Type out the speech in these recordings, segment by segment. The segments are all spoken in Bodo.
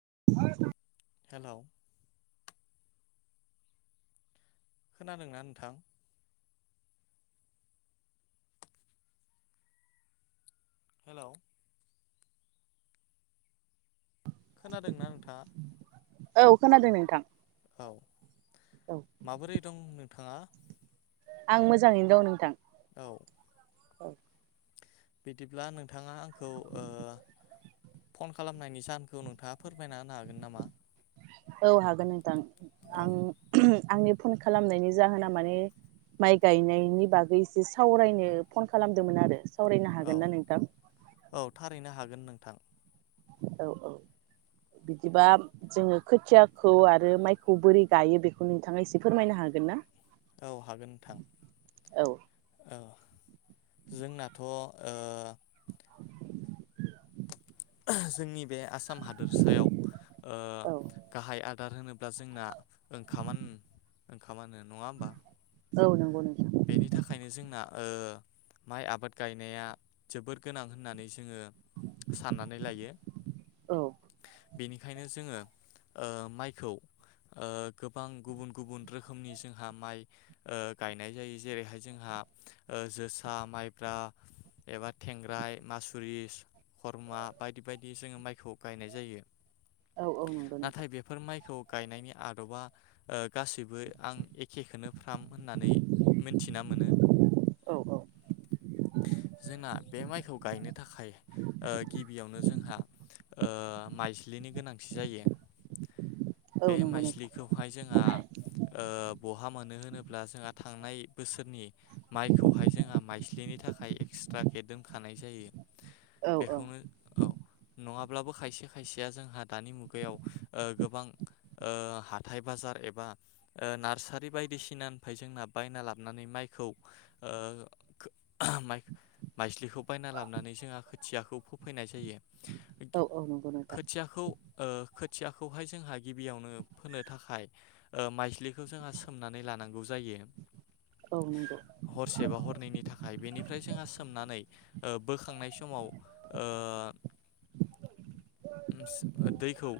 [inaudible] हेलौ खोनादोंना नोंथां हेलौ खोनादोंना नोंथाङा औ खोनादों नोंथां औ माबोरै दं नों नोंथाङा? आं मोजाङैनो दं नोंथां। औ औ बिदिब्ला नोंथाङा आंखौ ओ फन खालामनायनि जाहोनखौ नोंथाङा फोरमायना होनो हागोन नामा? औ हागोन। दां औ आं आंनि फन खालामनायनि जाहोना माने माइ गायनायनि बागै एसे सावरायनो फन खालामदोंमोन आरो। सावरायनो औ हागोनना नोंथां? औ थारैनो हागोन नोंथां। औ ओ बिदिबा जोङो खोथियाखौ आरो माइखौ बोरै गायो बेखौ नोंथाङा एसे फोरमायनो हागोन ना? औ हागोन नोंथां औ औ। जोंनाथ' ओ। जोंनि। बे आसाम हादोरसायाव ओ औ गाहाय आर्दार होनोब्ला जोंना ओंखाम ओंखामानो नङा होमबा? औ नंगौ नंगौ। बेनि थाखायनो जोंना ओ माइ आबाद गायनाया जोबोद गोनां होननानै जोङो। साननानै लायो। औ बेनिखायनो जोङो ओ माइखौ ओ गोबां गुबुन गुबुन रोखोमनि जोंहा माइ ओ गायनो गनाय जायो जेरैहाय जोंहा जोसा माइब्रा एबा थेंग्राय मासुरिस। हरमा बायदि बायदि जोङो माइखौ गायनाय जायो औ औ नंगौ नोंथां नाथाय बेफोर माइखौ गायनायनि आदबा। ओ गासैबो आं एखेखौनो फ्राम होन मिथिना मोनो औ औ जोंना बे माइखौ गायनो। थाखाय ओ गिबियावनो जोंहा ओ माइज्लिनि गोनांथि जायो। बे औ नंगौ नोंथां माइस्लिखौहाय जोंहा ओ। ब'हा मोनो होनोब्ला जोंहा थांनाय बोसोरनि माइखौहाय जोंहा माइस्लिनि थाखाय एक्सट्राके दोनखानाय जायो। औ औ बेखौनो औ। नङाब्लाबो खायसे खायसेया जोंहा दानि मुगायाव ओ गोबां ओ हाथाय बाजार एबा नार्सारि बायदिसिनानिफ्राय जोंना। बायना लाबोनानै माइखौ ओ माइस्लिखौ बायना लाबोनानै जोंहा खोथियाखौ फोफैनाय जायो। औ औ नंगौ नोंथां। खोथियाखौ ओ खोथियाखौहाय जोंहा गिबियावनो फोनो थाखाय ओ माइस्लिखौ जोंहा सोमनानै लानांगौ जायो। औ नंगौ हरसे बा हरनैनि थाखाय बेनिफ्राय जोंहा सोमनानै। ओ बोखांनाय समाव ओ। दैखौ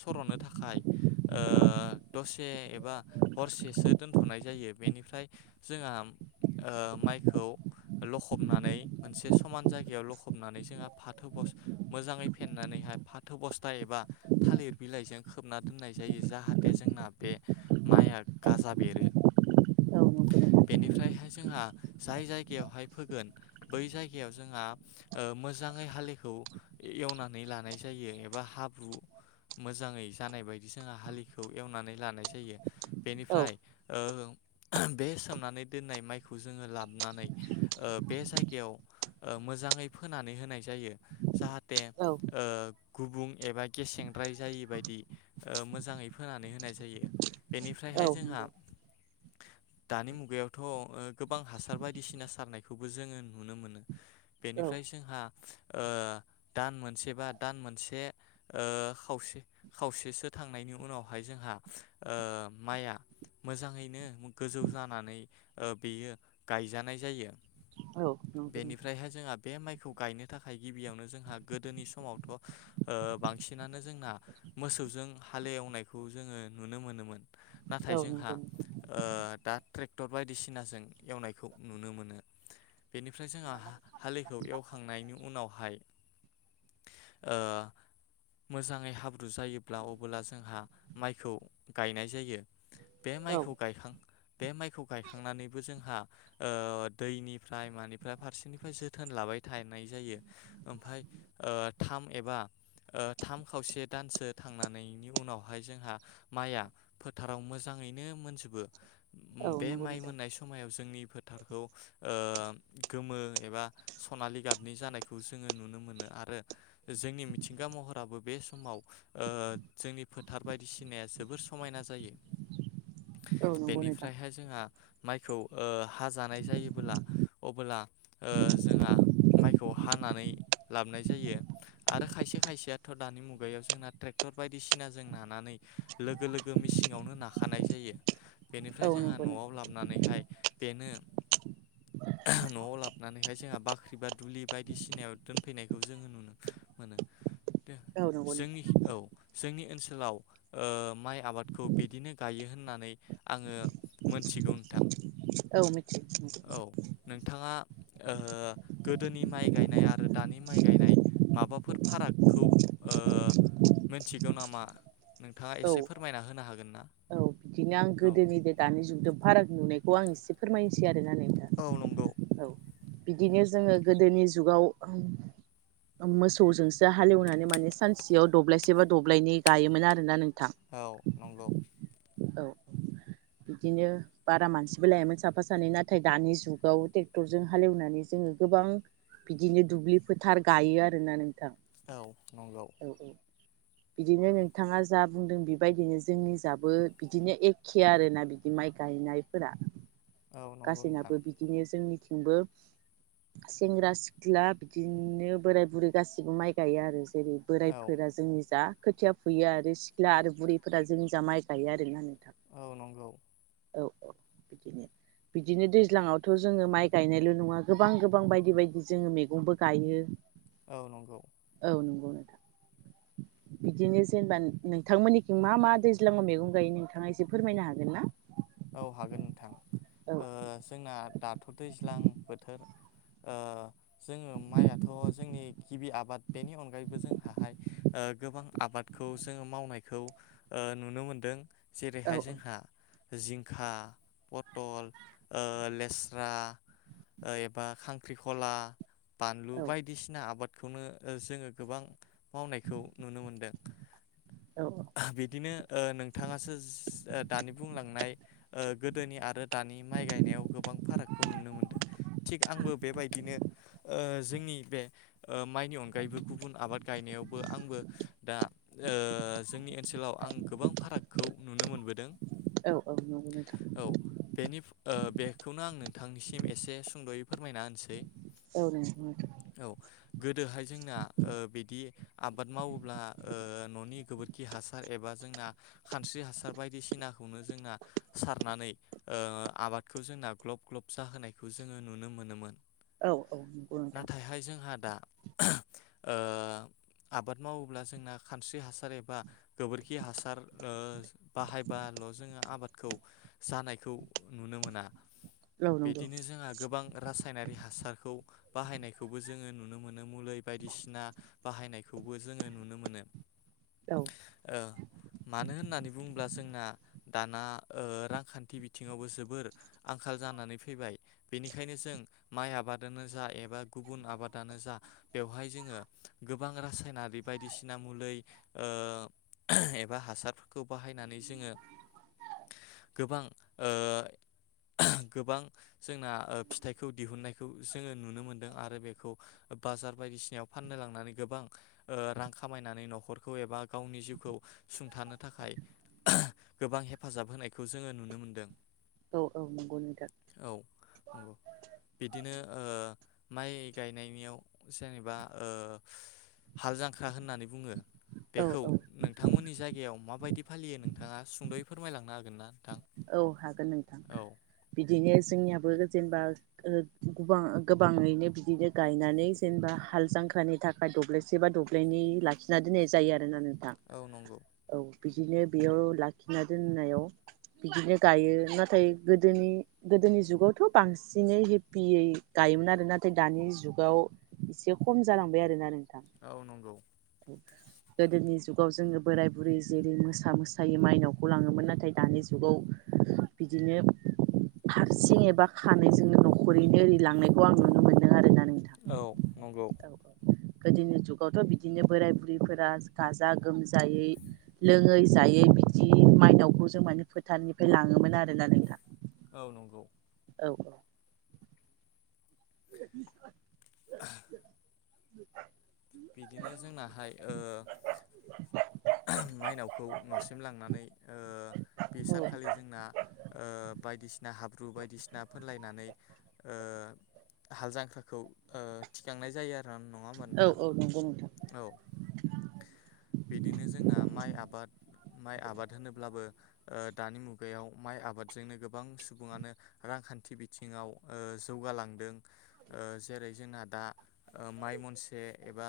सर'नो थाखाय ओ दसे एबा हरसेसो दोनथ'नाय जायो। बेनि ओमफ्राय जोंहा ओ माइखौ लखबनानै मोनसे समान जायगायाव लखबनानै जोंहा फाथो बस्था मोजाङै फेनानैहाय फाथो बस्था एबा थालिर बिलाइजों खोबना दोननाय जायो जाहाथे जोंना बे माइआ गाजा बेरो। औ नंगौ नोंथां बेनिफ्रायहाय जोंहा जाय जायगायावहाय फोगोन बै जायगायाव जोंहा मोजाङै हालिखौ एवनानै लानाय जायो एबा हाब्रु मोजाङै जानाय बायदि जोंहा हालिखौ एवनानै लानाय जायो। औ बेनिफ्राय ओ बे सोमनानै दोननाय माइखौ जोङो लाबोनानै ओ बे जायगायाव ओ मोजाङै फोनानै होनाय जायो जाहाथे थे ओ गुबुं एबा गेसेंद्राय जायि बायदि मोजाङै फोनानै होनाय जायो औ बेनिफ्रायहाय जोंहा नंगौ दानि मुगायावथ' ओ गोबां हासार बायदिसिना सारनायखौबो जोङो नुनो मोनो औ बेनिफ्राय जोंहा ओ दान मोनसे बा दान मोनसे ओ खावसे खावसेसो थांनायनि उनावहाय जोंहा ओ माइआ मोजाङैनो गोजौ जानानै ओ बेयो गायजानाय जायो औ नंगौ नोंथां बेनिफ्रायहाय जोंहा बे माइखौ गायनो थाखाय गिबियावनो जोंहा गोदोनि समावथ' ओ बांसिनानो जोंना मोसौजों हालेवनायखौ जोङो नुनो मोनोमोन नाथाय औ जोंहा नंगौ नोंथां ओ दा ट्रेक्टर बायदिसिनाजों एवनायखौ नुनो मोनो बेनिफ्राय जोंहा हालिखौ एवखांनायनि उनाव हाय ओ मोजाङै हाब्रु जायोब्ला अबोला जोंहा माइखौ गायनाय जायो बे औ माइखौ गायखां बे माइखौ गायखांनानैबो जोंहा ओ दैनिफ्राय मानिफ्राय फारसेनिफ्राय जोथोन लाबाय थानाय जायो ओमफ्राय ओ थाम एबा ओ थाम खावसे दानसो थांनानै उनावहाय जोंहा माइया फोथाराव मोजाङैनो मोनजोबो बो औ बे नंगौ माइ नोंथां मोननाय समायाव जोंनिफोर नंगौ ओ गोमो एबा सनालि गाबनि जानायखौ जोङो नुनो मोनो आरो जोंनि मिथिंगा महराबो बे समाव ओ जोंनि फोथार बायदिसिनाया जोबोर समायना जायो औ नंगौ नोंथां बेनिफ्रायहाय जोंहा माइखौ ओ हाजानाय जायोबोला अबोला ओ जोंहा माइखौ हानानै लाबोनाय जायो आरो खायसे खायसेयाथ' दानि मुगायाव जोंना ट्रेक्टर बायदिसिनाजों लानानै लोगो लोगो मेसिनावनो नाखानाय जायो बेनिफ्राय औ जोंहा नंगौ न'आव नोंथां लाबोनानैहाय बेनो ओहो न'आव लाबनानैहाय जोंहा बाख्रि बा दुलि बायदिसिनायाव दोनफैनायखौ जोङो नुनो मोनो औ नंगौ जोंनि नोंथां औ जोंनि ओनसोलाव ओ माइ आबादखौ बिदिनो गायो होननानै आङो मोनथिगौ नोंथां औ मिथियो औ नोंथाङा ओ गोदोनि माइ गायनाय आरो दानि माइ गायनाय माबाफोर फारागखौ ओ मिथिगौ नामा नोंथाङा औ एसे फोरमायना होनो हागोन [inaudible] औ बिदिनो आं औ गोदोनिद दानि जुदों फाराग नुनायखौ आं एसे। फोरमायनोसै आरोना नोंथां औ नंगौ औ बिदिनो जोङो गोदोनि जुगाव मोसौजोंसो हालेवनानै माने सानसेयाव दब्लायसे बा दब्लायनै गायोमोन आरोना नों औ नंगौ औ बिदिनो बारा मानसिबो लायामोन साफा सानै नाथाय दानि जुगाव ट्रेक्टरजों हालेवनानै जोङो गोबां बिदिनो दुब्लि फोथार गायो आरोना नों औ नंगौ बिदिनो नोंथाङा जा बुंदों बेबायदिनो जोंनि जाबोद बिदिनो एखे आरोना बिदि माइ गायनायफोरा औ नंगौ नोंथां गासैनाबो बिदिनो जोंनि बो सेंग्रा सिख्ला बिदिनो बोराय बुरै गासिबो माइ गायो आरो जेरै औ बोराइफोरा जोंनि जा खोथिया फैयो आरो सिख्ला आरो बुरैफोरा जोंजा माइ गायो आरो दोनानै औ नंगौ। औ औ बिदिनो बिदिनो दैज्लाङावथ' जोङो माइ गायनायल' नङा गोबां गोबां बायदि बायदि जोङो मैगंबो गायो। औ नंगौनो। बिदिनो जेनेबा नोंथांमोननिख मा मा दैज्लाङाव मैगं गायो नोंथाङा एसे फोरमायनो हागोन ना? औ हागोन नोंथां औ ओ जोंना दाथ' दैज्लां बोथोर। ओ जोङो माइयाथ' जोंनि गिबि आबाद बेनि अनगायैबो जोंहाहाय गोबां आबादखौ जोङो मावनायखौ नुनो मोनदों। औ जेरैहाय जोंहा जिंखा पथल ओ लेस्रा एबा खांख्रिखला। बानलु औ बायदिसिना आबाद। खौनो जोङो गोबां। मावनायखौ नुनो मोनदों। औ बिदिनो ओ नोंथाङासो दानि बुंलांनाय। ओ गोदोनि आरो। दानि माइ गायनायाव गोबां फारागखौ नुनो मोन्दों थिग आंबो बेबायदिनो ओ जोंनि बे माइनि अनगायैबो गुबुन आबाद गायनायावबो आंबो दा ओ जोंनि ओनसोलाव आं गोबां फाराग खौ नुनो मोनबोदों। औ औ नगौ नोंथां। औ बेनि ओ बेखौनो आं नोंथांनिसिम एसे सुंद'यै फोरमायना होनसै औ [unintelligible] दोहाय जोंना ओ बिदि आबाद मावोब्ला ओ न'नि गोबोर खि हासार एबा जोंना खानस्रि हासार बायदिसिनाखौनो जोंना सारनानै ओ आबादखौ जोंना ग्लब ग्लब जाहोनायखौ जोङो नुनो मोनोमोन औ औ नंगौ नोंथां नाथायहाय जोंहा दा ओ आबाद मावोब्ला जोंना खानस्रि हासार एबा गोबोरखि हासार ओ बाहायबाल' जोङो आबादखौ जानायखौ नुनो मोना औ नंगौ बिदिनो जोंहा गोबां रासायनारि हा सारखौ बाहायनायखौबो जोङो नुनो मोनो मुलै बायदिसिना बाहायनायखौबो जोङो नुनो मोनो औ ओ मानो होननानै बुंब्ला जोंना दाना ओ रांखान्थि बिथिङावबो जोबोर आंखाल जानानै फैबाय बेनिखायनो जों माइ आबादानो जा‌ एबा गुबुन आबादानो जा बेवहाय जोंङो गोबां रासायनारि बायदिसिना मुलै ओ एबा हासारफोरखौ बाहायनानै जोङो गोबां ओ गोबां जोंना ओ फिथाइखौ दिहुनन्नायखौ जोङो नुनो मोनदों आरो बेखौ बाजार बायदिसिनायाव फाननो लांनानै गोबां ओ रां खामायनानै न'खर खौ एबा गावनि जिउखौ सुंथानो थाखाय गोबां हेफाजाब होनायखौ जोङो नुनो मोनदों। औ औ नंगौ नोंथां। औ नंगौ बिदिनो ओ माइ गायनायनियाव जेनेबा ओ हाल जांख्रा होननानै बुङो औ बेखौ औ नों थांमोननि जायगायाव माबायदि फालियो नोंथाङा सुंद'यै फोरमायलांनो हागोन ना नोंथां? औ हागोन नोंथां। औ बिदिनो जोंनियाबो जेनबा ओ गुबां गोबाङैनो बिदिनो गायनानै जेनेबा हाल जांख्रानि थाखाय दब्लायसे बा दब्लायनै लाखिना दोननाय जायो आरो नानो। औ नंगौ। बिदिनो बेयाव लाखिना दोननायाव बिदिनो गायो नाथाय गोदोनि गोदोनि जुगावथ' बांसिनै हेपियै गायोमोन आरो नाथाय दानि जुगाव एसे खम जालांबाय आरोनानो। औ नंगौ। गोदोनि जुगाव जोङो बोराय बुरै जेरै मोसा मोसायै माइनावखौ लाङोमोन नाथाय दानि जुग जुगाव बिदिनो हारसिं एबा खानायजोंनो न'खरैनो ओरै लांनायखौ आं नुनो मोन्दों आरो ना। औ नंगौ। गोदोनि जुगावथ' बिदिनो बोराय बुरैफोरा गाजा गोमजायै लोङै जायै बिदि माइनावखौ जों माने फोथारनिफ्राय लाङोमोन आरोना नोंथा। औ नंगौ। औ औ। [inaudible] [inaudible] [inaudible] बिदिनो जोंनाहाय ओ माइनावखौ न'सिम लांनानै ओ बे औ सानखालि जोंना ओ बायदिसिना हाब्रु बायदिसिना फोनलायनानै ओ हाल जांख्राखौ ओ थिखांनाय जायो आ थां नङा होनबा औ नोंथां? औ नंगौ नोंथां। औ बिदिनो जोंना माइ आबाद माइ आबाद होनोब्लाबो ओ दानि मुगायाव माइ आबादजोंनो गोबां सुबुङानो रांखान्थि बिथिङाव ओ जौगालांदों ओ जेरै जोंना दा ओ माइ मनसे एबा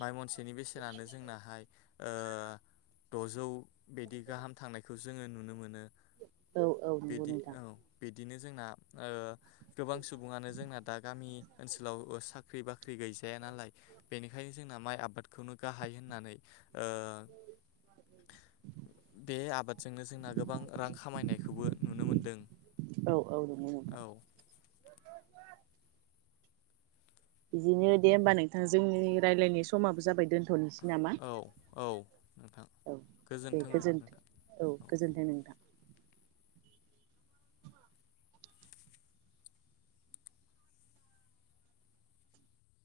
माइ मनसेनि बेसेन बेसेनानो जोंनाहाय ओ दजौ बिदि गाहाम थांनायखौ जोङो नुनो मोनो औ औ नंगौ बिदि नोंथां औ बि बिदिनो जोंना ओ गोबां सुबुङानो जोंना दा गामि ओनसोलाव ओ साख्रि बाख्रि गै जाया नालाय बेनिखायनो जों ना माय आबाद खौनो गाहाइ होननानै ओ बे आबादजोंनो जोंना गोबां रां खामायनायखौबो नुनो मोनदों औ औ नंगौ नोंथां औ। बिदिनो दे होमबा नोंथां जोंनि रायलायनाय समाबो जाबाय दोनथ' थ'निसै नामा? औ औ नोंथां औ दे गोजोन्थों औ गोजोन्थों नोंथां।